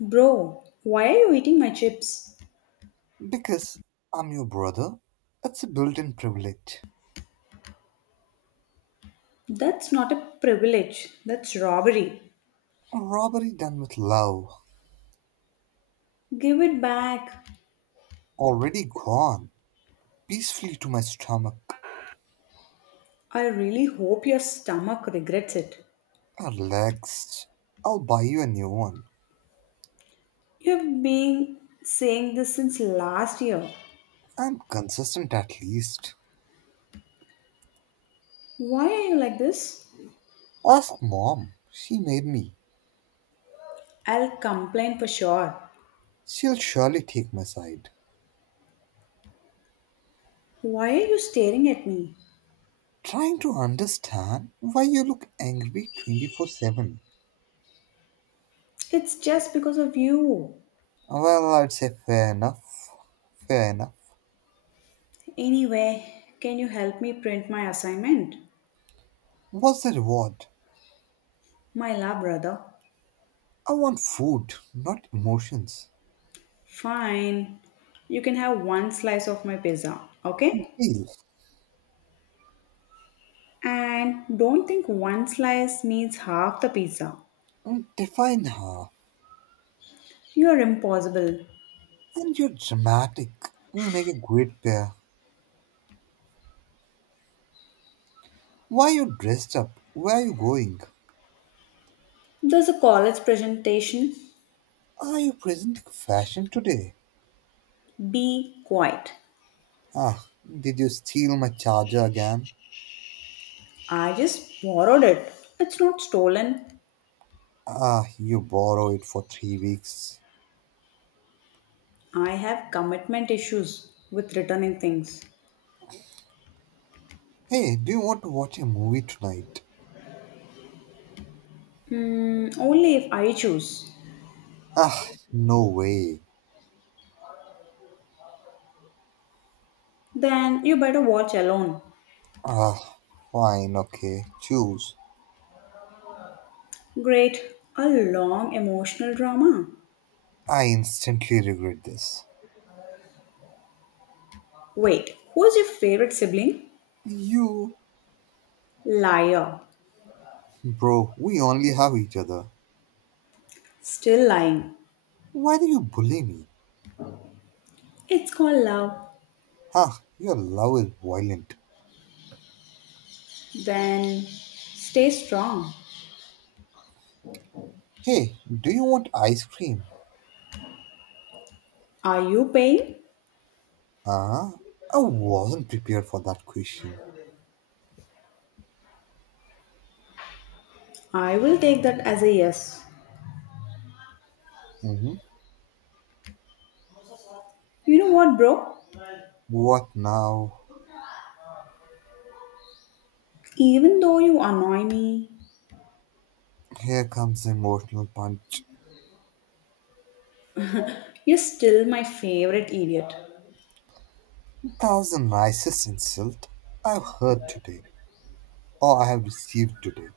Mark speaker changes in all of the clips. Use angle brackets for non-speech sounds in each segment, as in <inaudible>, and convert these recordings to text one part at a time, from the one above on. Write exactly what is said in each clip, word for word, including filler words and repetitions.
Speaker 1: Bro, why are you eating my chips?
Speaker 2: Because I'm your brother, it's a built in privilege.
Speaker 1: That's not a privilege, that's robbery.
Speaker 2: A robbery done with love,
Speaker 1: Give it back.
Speaker 2: already gone, peacefully to my stomach.
Speaker 1: I really hope your stomach regrets it.
Speaker 2: Relaxed. I'll buy you a new one.
Speaker 1: You've been saying this since last year.
Speaker 2: I'm consistent at least.
Speaker 1: Why are you like this?
Speaker 2: Ask Mom. She made me.
Speaker 1: I'll complain for sure.
Speaker 2: She'll surely take my side.
Speaker 1: Why are you staring at me?
Speaker 2: Trying to understand why you look angry twenty four seven.
Speaker 1: It's just because of you.
Speaker 2: Well, I'd say fair enough. Fair enough.
Speaker 1: Anyway, can you help me print my assignment?
Speaker 2: What's the reward?
Speaker 1: My love, brother.
Speaker 2: I want food, not emotions.
Speaker 1: Fine. You can have one slice of my pizza, okay?
Speaker 2: Deal.
Speaker 1: And don't think one slice needs half the pizza.
Speaker 2: I define her.
Speaker 1: You're impossible.
Speaker 2: And you're dramatic. We make a great pair. Why are you dressed up? Where are you going?
Speaker 1: There's a college presentation.
Speaker 2: Are you presenting fashion today?
Speaker 1: Be quiet.
Speaker 2: Ah, did you steal my charger again?
Speaker 1: I just borrowed it. It's not stolen.
Speaker 2: Ah, you borrow it for three weeks.
Speaker 1: I have commitment issues with returning things.
Speaker 2: Hey, do you want to watch a movie tonight?
Speaker 1: Hmm, only if I choose.
Speaker 2: Ah, no way.
Speaker 1: Then you better watch alone.
Speaker 2: Ah, fine, okay, choose.
Speaker 1: Great. A long emotional drama.
Speaker 2: I instantly regret this.
Speaker 1: Wait, who's your favorite sibling?
Speaker 2: You,
Speaker 1: Liar.
Speaker 2: bro, we only have each other.
Speaker 1: Still lying.
Speaker 2: Why do you bully me?
Speaker 1: It's called love.
Speaker 2: Ha! Your love is violent.
Speaker 1: Then stay strong.
Speaker 2: Hey, do you want ice cream?
Speaker 1: Are you paying?
Speaker 2: Ah, I wasn't prepared for that question.
Speaker 1: I will take that as a yes.
Speaker 2: Hmm.
Speaker 1: You know what, bro?
Speaker 2: What now?
Speaker 1: Even though you annoy me,
Speaker 2: Here comes the emotional punch.
Speaker 1: you're still my favorite idiot.
Speaker 2: That was the nicest insult I've heard today, or I have received today.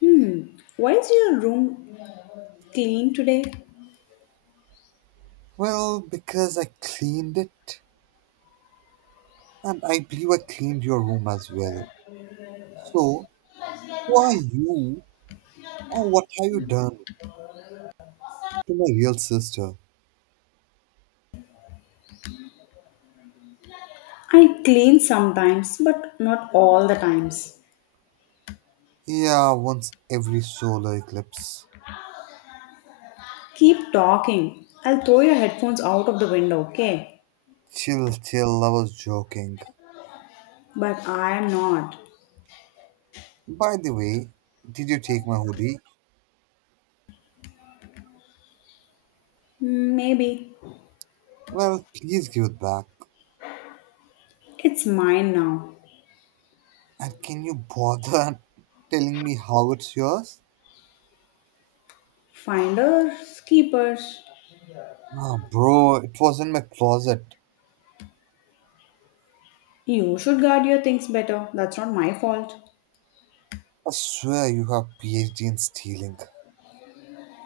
Speaker 1: Hmm, why is your room clean today?
Speaker 2: Well, because I cleaned it, and I believe I cleaned your room as well. So, who are you, and what have you done to my real sister?
Speaker 1: I clean sometimes, but not all the times.
Speaker 2: Yeah, once every solar eclipse.
Speaker 1: Keep talking. I'll throw your headphones out of the window, okay?
Speaker 2: Chill, chill, I was joking.
Speaker 1: But I am not.
Speaker 2: By the way, did you take my hoodie?
Speaker 1: Maybe.
Speaker 2: Well, please give it back.
Speaker 1: It's mine now.
Speaker 2: And can you bother <laughs> telling me how it's yours?
Speaker 1: Finders, keepers.
Speaker 2: Ah, bro, it was in my closet.
Speaker 1: You should guard your things better. That's not my fault.
Speaker 2: I swear you have PhD in stealing.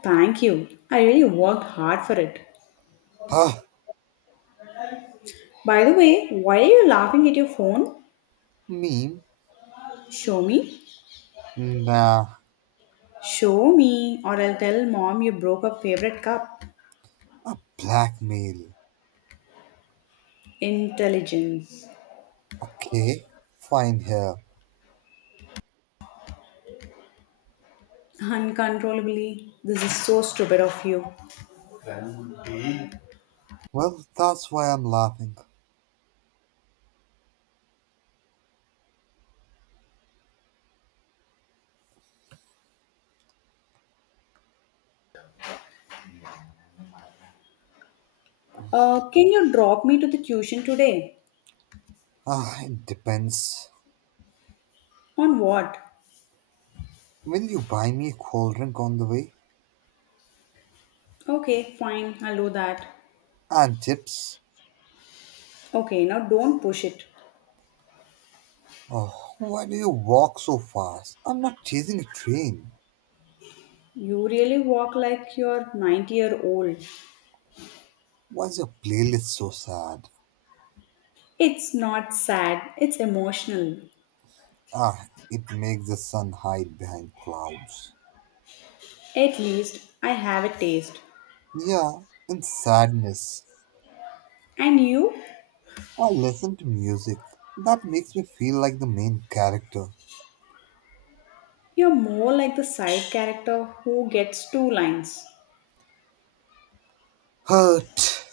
Speaker 1: Thank you. I really worked hard for it.
Speaker 2: Huh?
Speaker 1: By the way, why are you laughing at your phone?
Speaker 2: Meme?
Speaker 1: Show me.
Speaker 2: Nah,
Speaker 1: Show me, or I'll tell mom you broke her favorite cup.
Speaker 2: a blackmail.
Speaker 1: Intelligence.
Speaker 2: Okay, fine here.
Speaker 1: Uncontrollably. This is so stupid of you.
Speaker 2: Well, that's why I'm laughing.
Speaker 1: Uh, can you drop me to the tuition today?
Speaker 2: Ah, it depends.
Speaker 1: On what?
Speaker 2: Will you buy me a cold drink on the way?
Speaker 1: Okay, fine, I'll do that.
Speaker 2: And chips?
Speaker 1: Okay, now don't push it.
Speaker 2: Oh, why do you walk so fast? I'm not chasing a train.
Speaker 1: You really walk like you're ninety year old.
Speaker 2: Why is your playlist so sad?
Speaker 1: It's not sad, it's emotional.
Speaker 2: Ah, it makes the sun hide behind clouds.
Speaker 1: At least I have a taste.
Speaker 2: Yeah, in sadness,
Speaker 1: And you?
Speaker 2: I listen to music. That makes me feel like the main character.
Speaker 1: You're more like the side character who gets two lines.
Speaker 2: Hurt.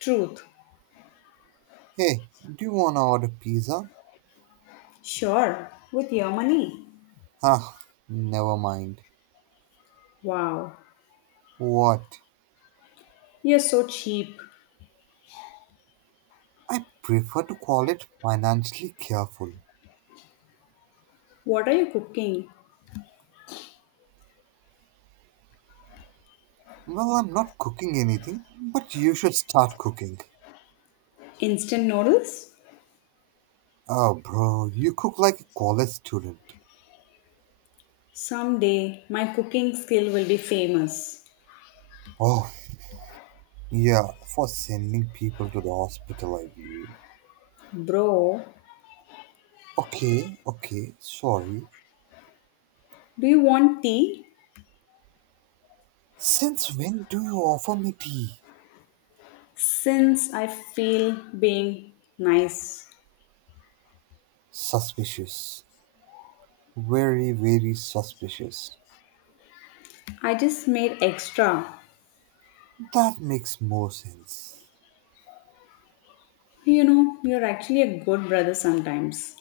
Speaker 1: Truth.
Speaker 2: Hey, do you wanna order pizza?
Speaker 1: Sure, with your money.
Speaker 2: Ah, never mind.
Speaker 1: Wow,
Speaker 2: What?
Speaker 1: you're so cheap.
Speaker 2: I prefer to call it financially careful.
Speaker 1: What are you cooking?
Speaker 2: Well, I'm not cooking anything, but you should start cooking.
Speaker 1: Instant noodles?
Speaker 2: Oh, bro, you cook like a college student.
Speaker 1: Someday my cooking skill will be famous.
Speaker 2: Oh, yeah, for sending people to the hospital, I believe.
Speaker 1: Bro,
Speaker 2: Okay, okay, sorry.
Speaker 1: do you want tea?
Speaker 2: Since when do you offer me tea?
Speaker 1: Since I feel being nice,
Speaker 2: Suspicious. Very, very suspicious.
Speaker 1: I just made extra.
Speaker 2: That makes more sense.
Speaker 1: You know, you're actually a good brother sometimes.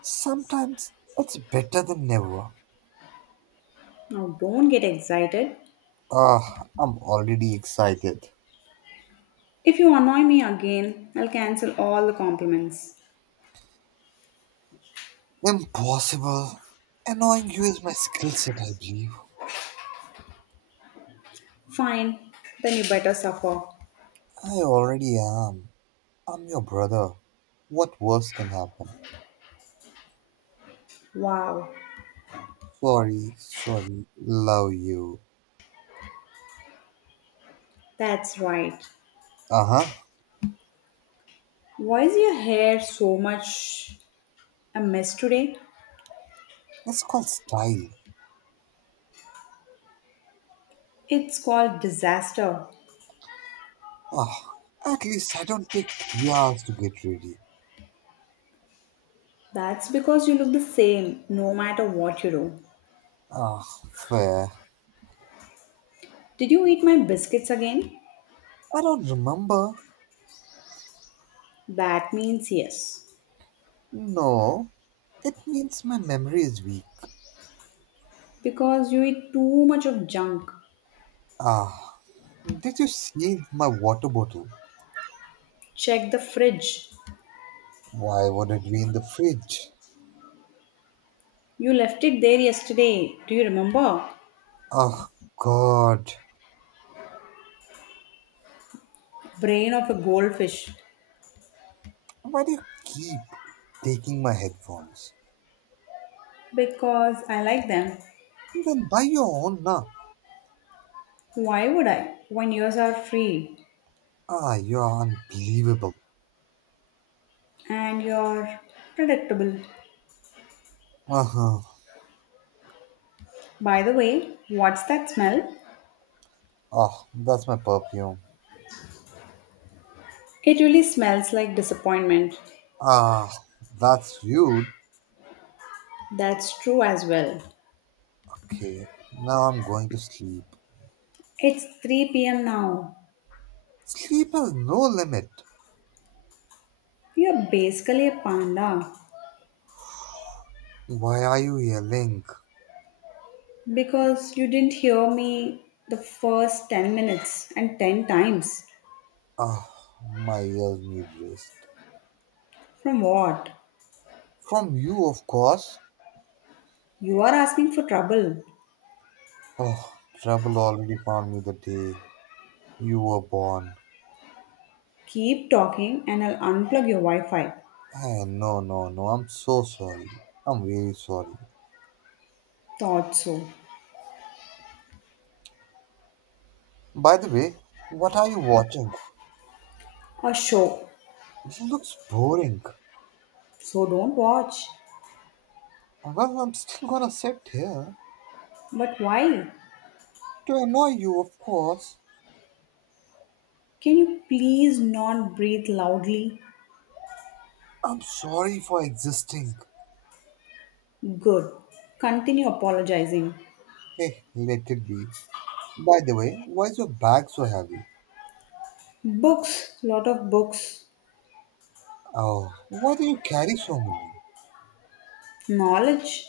Speaker 2: Sometimes it's better than never.
Speaker 1: Now, don't get excited.
Speaker 2: Ah, I'm already excited.
Speaker 1: If you annoy me again, I'll cancel all the compliments.
Speaker 2: Impossible. Annoying you is my skill set, I believe.
Speaker 1: Fine, then you better suffer.
Speaker 2: I already am. I'm your brother. What worse can happen?
Speaker 1: Wow,
Speaker 2: Sorry, sorry, love you.
Speaker 1: that's right.
Speaker 2: Uh huh.
Speaker 1: Why is your hair so much a mess today?
Speaker 2: That's called style.
Speaker 1: It's called disaster.
Speaker 2: Ah, at least I don't take three hours to get ready.
Speaker 1: That's because you look the same no matter what you do.
Speaker 2: Ah, fair.
Speaker 1: Did you eat my biscuits again?
Speaker 2: I don't remember.
Speaker 1: That means yes.
Speaker 2: No, it means my memory is weak.
Speaker 1: Because you eat too much of junk.
Speaker 2: Ah, did you see my water bottle?
Speaker 1: Check the fridge.
Speaker 2: Why would it be in the fridge?
Speaker 1: You left it there yesterday. Do you remember?
Speaker 2: Ah, God.
Speaker 1: Brain of a goldfish.
Speaker 2: Why do you keep taking my headphones?
Speaker 1: Because I like them.
Speaker 2: Then buy your own now.
Speaker 1: Why would I? When yours are free
Speaker 2: Ah, you are unbelievable.
Speaker 1: and you're predictable.
Speaker 2: Uh-huh.
Speaker 1: By the way, what's that smell?
Speaker 2: Oh, that's my perfume.
Speaker 1: It really smells like disappointment.
Speaker 2: Ah, that's you.
Speaker 1: That's true as well.
Speaker 2: Okay, now I'm going to sleep.
Speaker 1: It's three p m now.
Speaker 2: Sleep has no limit.
Speaker 1: You're basically a panda
Speaker 2: Why are you yelling?
Speaker 1: because you didn't hear me the first ten minutes and ten times.
Speaker 2: Ah, my ears need rest.
Speaker 1: From what?
Speaker 2: From you, of course.
Speaker 1: You are asking for trouble.
Speaker 2: Oh, trouble already found me the day you were born.
Speaker 1: Keep talking and I'll unplug your Wi Fi.
Speaker 2: Eh, no, no, no, I'm so sorry. I'm really sorry.
Speaker 1: Thought so.
Speaker 2: By the way, what are you watching?
Speaker 1: A show.
Speaker 2: It looks boring.
Speaker 1: So don't watch.
Speaker 2: Well, I'm still gonna sit here.
Speaker 1: But why?
Speaker 2: To annoy you, of course.
Speaker 1: Can you please not breathe loudly?
Speaker 2: I'm sorry for existing.
Speaker 1: Good. Continue apologizing.
Speaker 2: Hey, let it be. By the way, why is your bag so heavy?
Speaker 1: Books. Lot of books.
Speaker 2: Oh, why do you carry so many?
Speaker 1: Knowledge.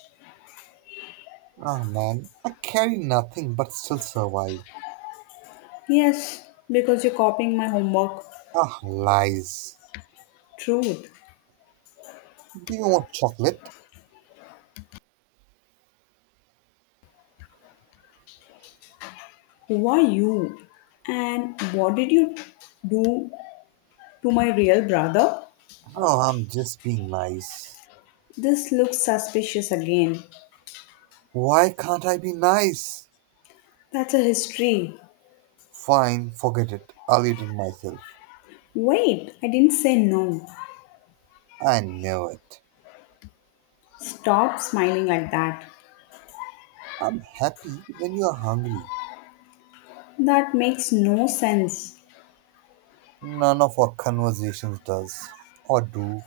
Speaker 2: Ah, man, I carry nothing but still survive.
Speaker 1: Yes, because you're copying my homework.
Speaker 2: Ah, lies.
Speaker 1: Truth.
Speaker 2: Do you want chocolate?
Speaker 1: Who are you? And what did you do to my real brother?
Speaker 2: Oh, I'm just being nice.
Speaker 1: This looks suspicious again.
Speaker 2: Why can't I be nice?
Speaker 1: That's a history.
Speaker 2: Fine, forget it. I'll eat it myself.
Speaker 1: Wait, I didn't say no.
Speaker 2: I know it.
Speaker 1: Stop smiling like that.
Speaker 2: I'm happy when you are hungry.
Speaker 1: That makes no sense.
Speaker 2: None of our conversations does or do.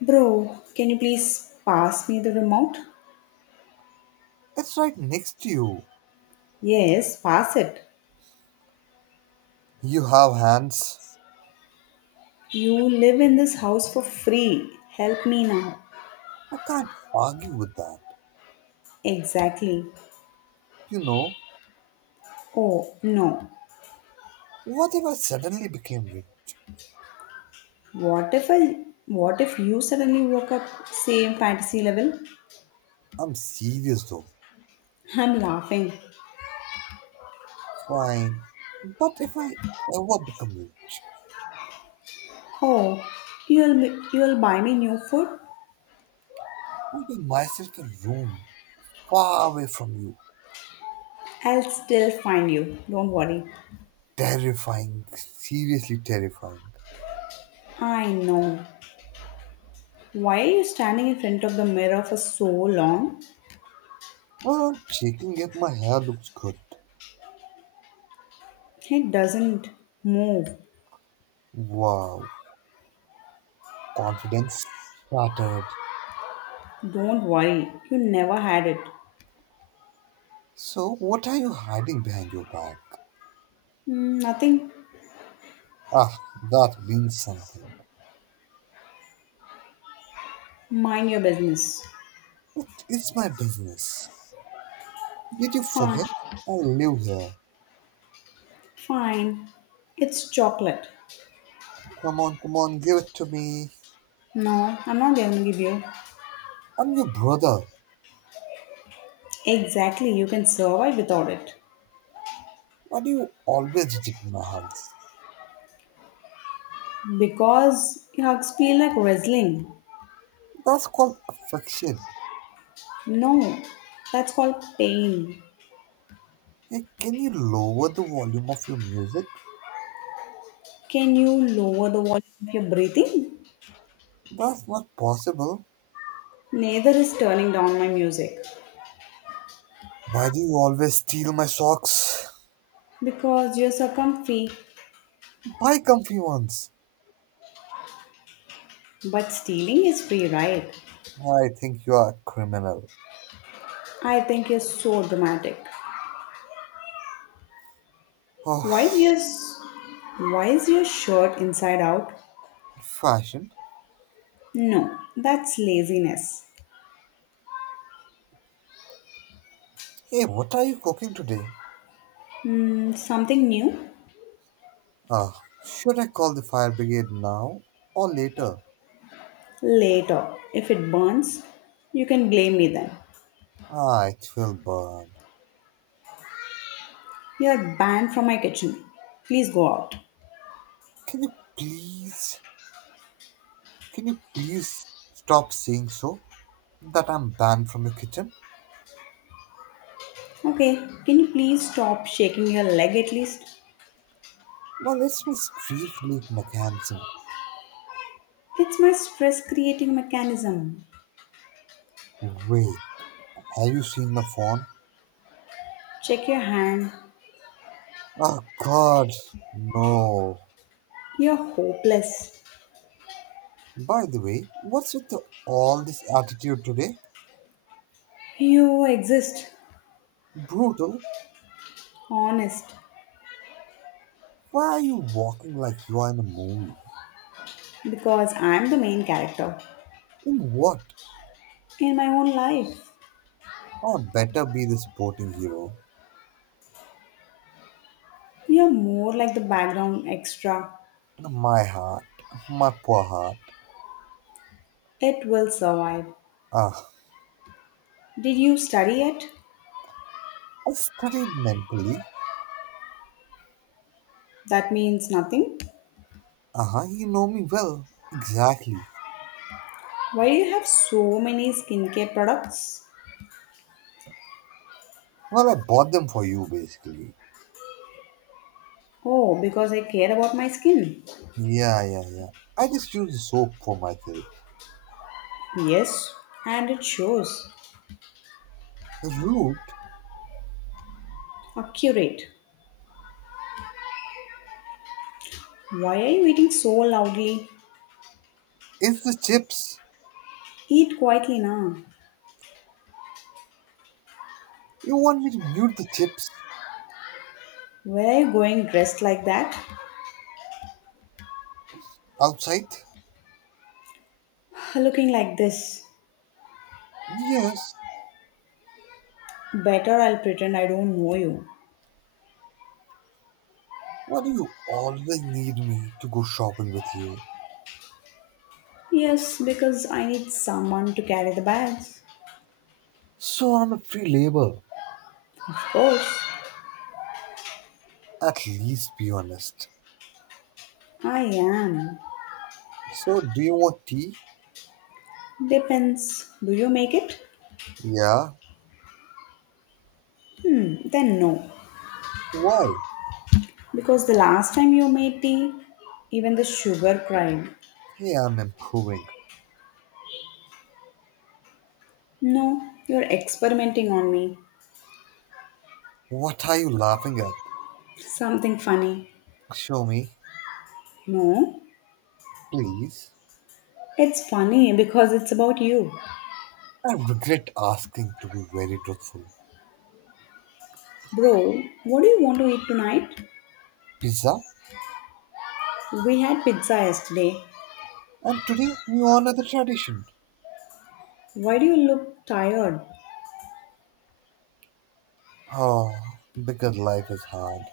Speaker 1: Bro, can you please pass me the remote?
Speaker 2: It's right next to you.
Speaker 1: Yes, pass it.
Speaker 2: You have hands.
Speaker 1: You live in this house for free. Help me now.
Speaker 2: I can't argue with that.
Speaker 1: Exactly.
Speaker 2: You know,
Speaker 1: Oh, no.
Speaker 2: what if I suddenly became rich?
Speaker 1: What if I what if you suddenly woke up same fantasy level?
Speaker 2: I'm serious though.
Speaker 1: I'm laughing.
Speaker 2: Fine. But if I ever become rich,
Speaker 1: Oh, you'll be- you'll buy me new food?
Speaker 2: I'll give myself a room far away from you.
Speaker 1: I'll still find you. Don't worry.
Speaker 2: Terrifying. Seriously terrifying.
Speaker 1: I know. Why are you standing in front of the mirror for so long?
Speaker 2: Well, I'm checking if my hair looks good.
Speaker 1: It doesn't move.
Speaker 2: Wow. Confidence shattered.
Speaker 1: Don't worry, you never had it.
Speaker 2: So, what are you hiding behind your back?
Speaker 1: Mm, nothing.
Speaker 2: Ah, that means something.
Speaker 1: Mind your business.
Speaker 2: It is my business. Did you
Speaker 1: Fine,
Speaker 2: forget? I live here.
Speaker 1: fine. It's chocolate.
Speaker 2: Come on, come on, give it to me.
Speaker 1: No, I'm not going to give you.
Speaker 2: I'm your brother.
Speaker 1: Exactly, you can survive without it.
Speaker 2: Why do you always reject my hugs?
Speaker 1: Because hugs feel like wrestling.
Speaker 2: That's called affection.
Speaker 1: No, that's called pain.
Speaker 2: Hey, can you lower the volume of your music?
Speaker 1: Can you lower the volume of your breathing?
Speaker 2: That's not possible.
Speaker 1: Neither is turning down my music.
Speaker 2: Why do you always steal my socks?
Speaker 1: Because you're succumb free,
Speaker 2: Buy comfy ones.
Speaker 1: but stealing is free, right?
Speaker 2: I think you are a criminal.
Speaker 1: I think you're so dramatic. Why is
Speaker 2: Oh,
Speaker 1: your why is your shirt inside out?
Speaker 2: fashion.
Speaker 1: No, that's laziness.
Speaker 2: Hey, what are you cooking today?
Speaker 1: Hmm, something new?
Speaker 2: Ah, should I call the fire brigade now or later?
Speaker 1: Later. If it burns, you can blame me then.
Speaker 2: Ah, it will burn.
Speaker 1: You're banned from my kitchen. Please go out.
Speaker 2: Can you please, can you please stop saying so that I'm banned from your kitchen?
Speaker 1: Okay, can you please stop shaking your leg at least?
Speaker 2: Now let's be street leaf mechanism.
Speaker 1: It's my stress creating mechanism.
Speaker 2: Wait, have you seen my phone?
Speaker 1: Check your hand.
Speaker 2: Oh God, no.
Speaker 1: You're hopeless.
Speaker 2: By the way, what's with the, all this attitude today?
Speaker 1: You exist,
Speaker 2: Brutal.
Speaker 1: honest,
Speaker 2: Why are you walking like you are in a movie?
Speaker 1: because I'm the main character
Speaker 2: In what?
Speaker 1: in my own life.
Speaker 2: Oh, better be the sporting hero.
Speaker 1: You're more like the background extra.
Speaker 2: My heart, my poor heart.
Speaker 1: It will survive.
Speaker 2: Ah,
Speaker 1: Did you study it?
Speaker 2: I studied mentally.
Speaker 1: That means nothing.
Speaker 2: Uh huh, you know me well. Exactly.
Speaker 1: Why do you have so many skincare products?
Speaker 2: Well, I bought them for you basically.
Speaker 1: Oh, because I care about my skin.
Speaker 2: Yeah, yeah, yeah. I just use the soap for myself.
Speaker 1: Yes, and it shows.
Speaker 2: The root
Speaker 1: Accurate. Why are you eating so loudly?
Speaker 2: is the chips.
Speaker 1: Eat quietly now.
Speaker 2: You want me to mute the chips
Speaker 1: Where are you going dressed like that?
Speaker 2: outside?
Speaker 1: <sighs> Looking like this.
Speaker 2: Yes.
Speaker 1: Better I'll pretend I don't know you.
Speaker 2: Why do you always need me to go shopping with you?
Speaker 1: Yes, because I need someone to carry the bags.
Speaker 2: So I'm a free labor.
Speaker 1: Of course.
Speaker 2: At least be honest.
Speaker 1: I am.
Speaker 2: So, do you want tea?
Speaker 1: Depends. Do you make it?
Speaker 2: Yeah.
Speaker 1: Hmm, then no.
Speaker 2: Why?
Speaker 1: Because the last time you made tea, even the sugar cried.
Speaker 2: Hey, I'm improving.
Speaker 1: No, you're experimenting on me.
Speaker 2: What are you laughing at?
Speaker 1: Something funny.
Speaker 2: Show me,
Speaker 1: No,
Speaker 2: please.
Speaker 1: it's funny because it's about you.
Speaker 2: I regret asking to be very truthful.
Speaker 1: Bro, what do you want to eat tonight?
Speaker 2: Pizza?
Speaker 1: We had pizza yesterday.
Speaker 2: And today we honor the tradition.
Speaker 1: Why do you look tired?
Speaker 2: Oh, because life is hard.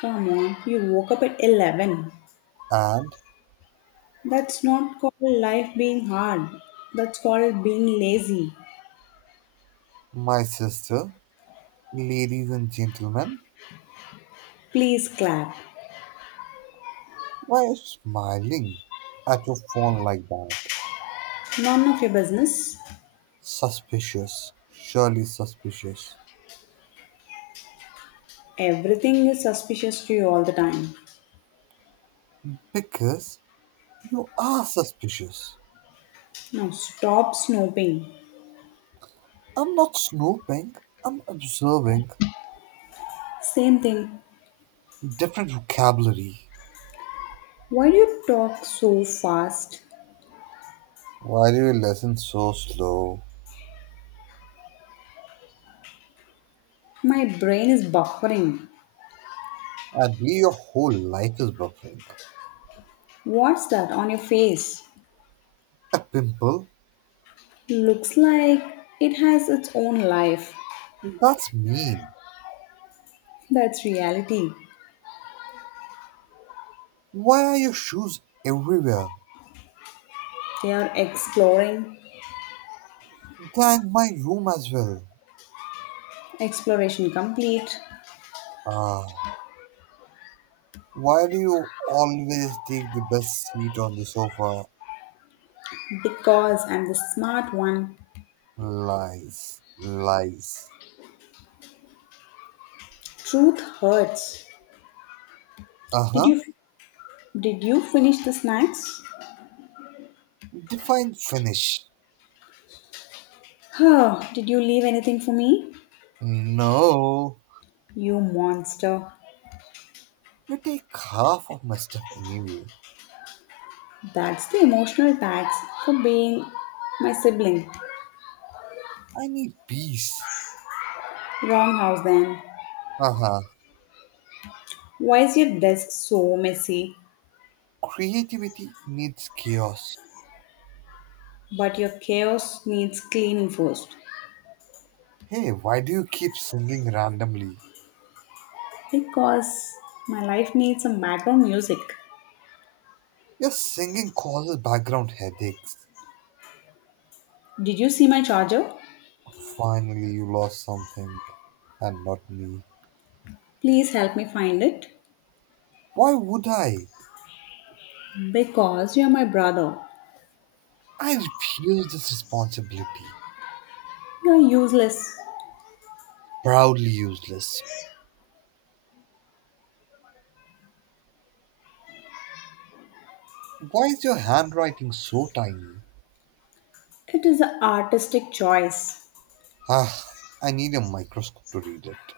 Speaker 1: Come on, you woke up at eleven.
Speaker 2: And
Speaker 1: That's not called life being hard. That's called being lazy.
Speaker 2: my sister, ladies and gentlemen,
Speaker 1: Please clap.
Speaker 2: why are you smiling at your phone like that?
Speaker 1: None of your business.
Speaker 2: Suspicious. Surely suspicious.
Speaker 1: Everything is suspicious to you all the time.
Speaker 2: Because you are suspicious.
Speaker 1: Now stop snooping.
Speaker 2: I'm not snooping. I'm observing.
Speaker 1: Same thing.
Speaker 2: Different vocabulary.
Speaker 1: Why do you talk so fast?
Speaker 2: Why do you listen so slow?
Speaker 1: My brain is buffering.
Speaker 2: I believe your whole life is buffering.
Speaker 1: What's that on your face?
Speaker 2: A pimple?
Speaker 1: Looks like it has its own life.
Speaker 2: That's mean.
Speaker 1: That's reality.
Speaker 2: Why are your shoes everywhere?
Speaker 1: They are exploring,
Speaker 2: And my room as well.
Speaker 1: exploration complete.
Speaker 2: Ah, why do you always take the best seat on the sofa?
Speaker 1: Because I'm the smart one.
Speaker 2: Lies, lies.
Speaker 1: Truth hurts.
Speaker 2: Uh
Speaker 1: Did
Speaker 2: huh.
Speaker 1: you did you finish the snacks?
Speaker 2: Define finish.
Speaker 1: Huh, did you leave anything for me?
Speaker 2: No,
Speaker 1: You monster.
Speaker 2: you take half of my stuff anyway.
Speaker 1: That's the emotional tax for being my sibling.
Speaker 2: I need peace.
Speaker 1: Wrong house then.
Speaker 2: Uh huh.
Speaker 1: Why is your desk so messy?
Speaker 2: Creativity needs chaos.
Speaker 1: But your chaos needs cleaning first.
Speaker 2: Hey, why do you keep singing randomly?
Speaker 1: Because my life needs some background music.
Speaker 2: Your singing causes background headaches.
Speaker 1: Did you see my charger?
Speaker 2: Finally, you lost something, and not me.
Speaker 1: Please help me find it.
Speaker 2: Why would I?
Speaker 1: Because you're my brother.
Speaker 2: I refuse this responsibility.
Speaker 1: You're useless.
Speaker 2: Proudly useless. Why is your handwriting so tiny?
Speaker 1: It is an artistic choice.
Speaker 2: Ah, I need a microscope to read it.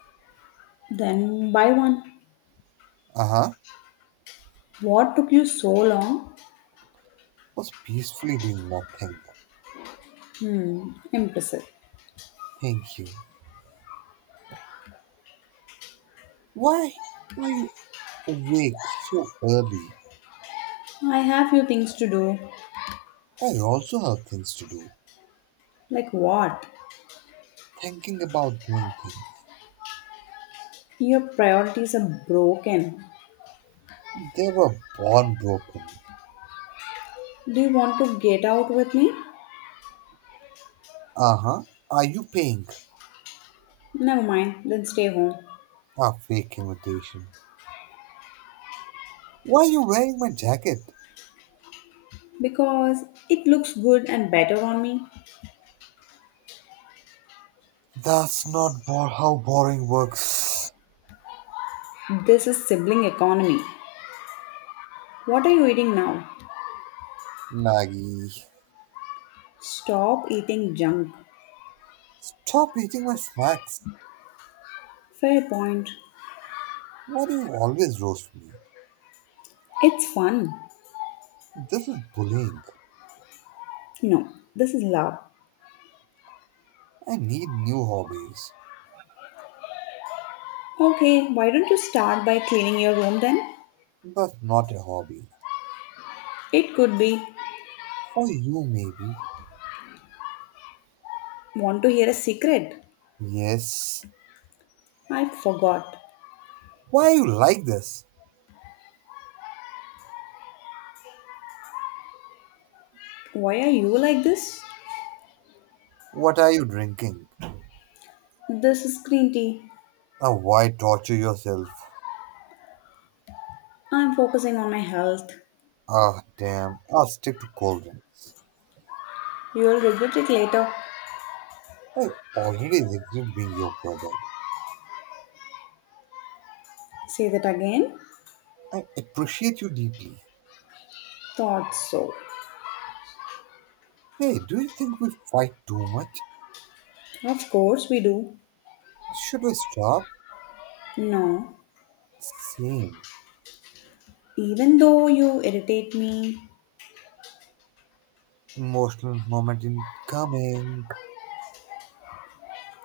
Speaker 1: Then buy one.
Speaker 2: Uh huh.
Speaker 1: What took you so long?
Speaker 2: Was peacefully doing nothing.
Speaker 1: Hmm, impressive.
Speaker 2: Thank you. Why are you awake so early?
Speaker 1: I have few things to do.
Speaker 2: I also have things to do.
Speaker 1: Like what?
Speaker 2: Thinking about doing things.
Speaker 1: Your priorities are broken.
Speaker 2: They were born broken.
Speaker 1: Do you want to get out with me?
Speaker 2: Uh huh. Are you paying?
Speaker 1: Never mind, then stay home.
Speaker 2: A fake invitation. Why are you wearing my jacket?
Speaker 1: Because it looks good and better on me.
Speaker 2: That's not bo- How boring works.
Speaker 1: This is sibling economy. What are you eating now?
Speaker 2: Maggie.
Speaker 1: Stop eating junk.
Speaker 2: Stop eating my snacks.
Speaker 1: Fair point.
Speaker 2: Why do you always roast me?
Speaker 1: It's fun.
Speaker 2: This is bullying.
Speaker 1: No, this is love.
Speaker 2: I need new hobbies.
Speaker 1: Okay, why don't you start by cleaning your room then?
Speaker 2: But not a hobby.
Speaker 1: It could be.
Speaker 2: For you, maybe.
Speaker 1: Want to hear a secret?
Speaker 2: Yes.
Speaker 1: I forgot.
Speaker 2: Why are you like this?
Speaker 1: Why are you like this?
Speaker 2: What are you drinking?
Speaker 1: This is green tea.
Speaker 2: Now, why torture yourself?
Speaker 1: I'm focusing on my health.
Speaker 2: Ah, damn. I'll stick to cold drinks.
Speaker 1: You'll regret it later.
Speaker 2: I already regret being your brother.
Speaker 1: Say that again?
Speaker 2: I appreciate you deeply.
Speaker 1: Thought so.
Speaker 2: Hey, do you think we fight too much?
Speaker 1: Of course we do.
Speaker 2: Should we stop?
Speaker 1: No.
Speaker 2: Same.
Speaker 1: Even though you irritate me,
Speaker 2: Emotional moment incoming.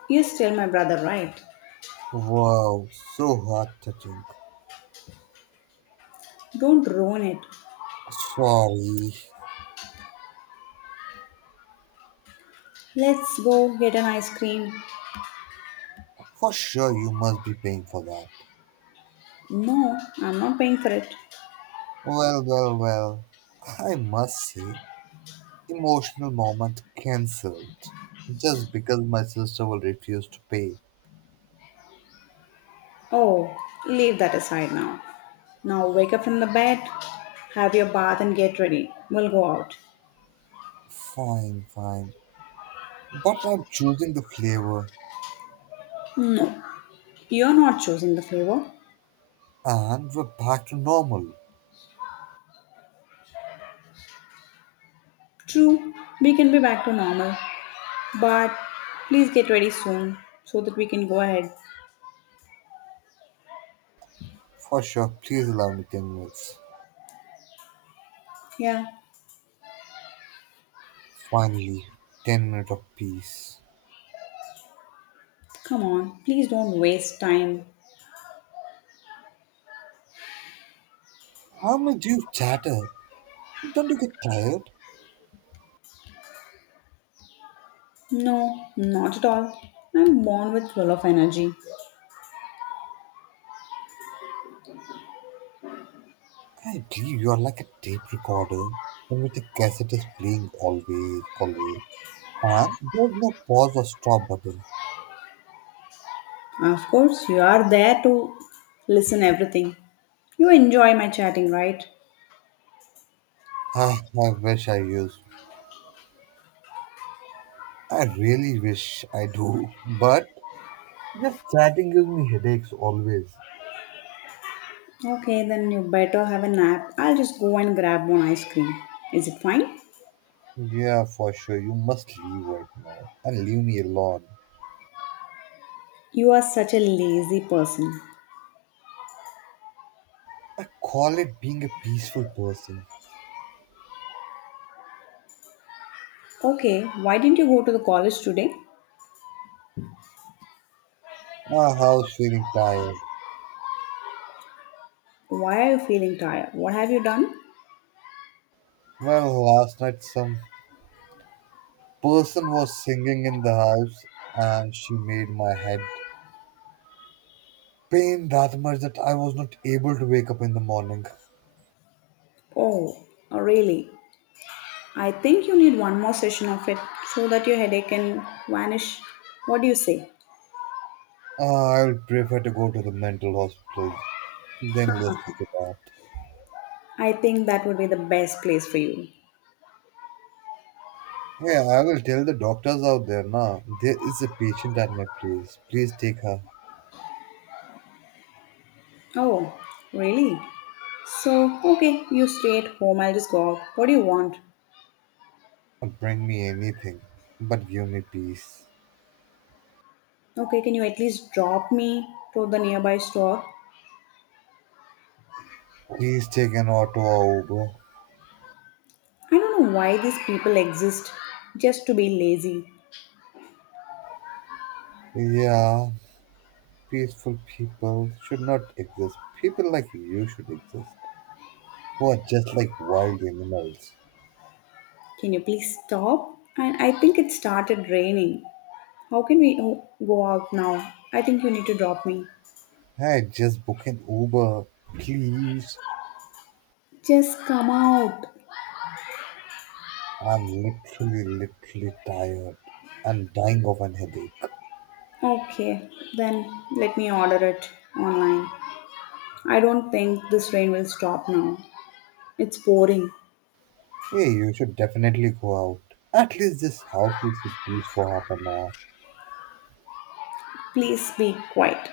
Speaker 1: you're still my brother, right?
Speaker 2: Wow, so heart touching.
Speaker 1: Don't ruin it.
Speaker 2: Sorry.
Speaker 1: Let's go get an ice cream.
Speaker 2: For sure, you must be paying for that.
Speaker 1: No, I'm not paying for it.
Speaker 2: Well, well, well. I must say, emotional moment cancelled. Just because my sister will refuse to pay.
Speaker 1: Oh, leave that aside now. Now wake up from the bed, have your bath, and get ready. We'll go out.
Speaker 2: Fine, fine. But I'm choosing the flavor
Speaker 1: No, you're not choosing the favor.
Speaker 2: and we're back to normal.
Speaker 1: True, we can be back to normal, but please get ready soon so that we can go ahead.
Speaker 2: For sure, please allow me ten minutes.
Speaker 1: Yeah,
Speaker 2: Finally, ten minutes of peace.
Speaker 1: come on, please don't waste time.
Speaker 2: How much do you chatter? Don't you get tired?
Speaker 1: No, not at all. I'm born with full of energy.
Speaker 2: I believe you are like a tape recorder in which the cassette is playing always, always. And there's no pause or stop button.
Speaker 1: Of course, you are there to listen everything. You enjoy my chatting, right?
Speaker 2: I, I wish I used I really wish I do, but just chatting gives me headaches always.
Speaker 1: Okay, then you better have a nap. I'll just go and grab one ice cream. Is it fine?
Speaker 2: Yeah, for sure, you must leave right now and leave me alone.
Speaker 1: You are such a lazy person.
Speaker 2: I call it being a peaceful person.
Speaker 1: Okay, why didn't you go to the college today?
Speaker 2: My house feeling tired.
Speaker 1: Why are you feeling tired? What have you done?
Speaker 2: Well, last night some person was singing in the house and she made my head pain that much that I was not able to wake up in the morning.
Speaker 1: Oh, oh, really? I think you need one more session of it so that your headache can vanish. What do you say?
Speaker 2: Uh, i would prefer to go to the mental hospital than listen to that.
Speaker 1: I think that would be the best place for you.
Speaker 2: Hey, I will tell the doctors out there, nah, there is a patient at my place. Please take her.
Speaker 1: Oh, really? So, okay, you stay at home. I'll just go out. What do you want?
Speaker 2: Bring me anything, but give me peace.
Speaker 1: Okay, can you at least drop me to the nearby store?
Speaker 2: Please take an auto or Uber.
Speaker 1: I don't know why these people exist just to be lazy.
Speaker 2: Yeah, peaceful people should not exist. People like you should exist, who are just like wild animals.
Speaker 1: Can you please stop? And I think it started raining. How can we o- go out now? I think you need to drop me.
Speaker 2: Hey, just book an Uber, please.
Speaker 1: Just come out.
Speaker 2: I'm literally, literally tired. I'm dying of an headache.
Speaker 1: Okay, then let me order it online. I don't think this rain will stop now. It's pouring.
Speaker 2: Hey, you should definitely go out. At least this house will sit peace for half an hour.
Speaker 1: Please be quiet.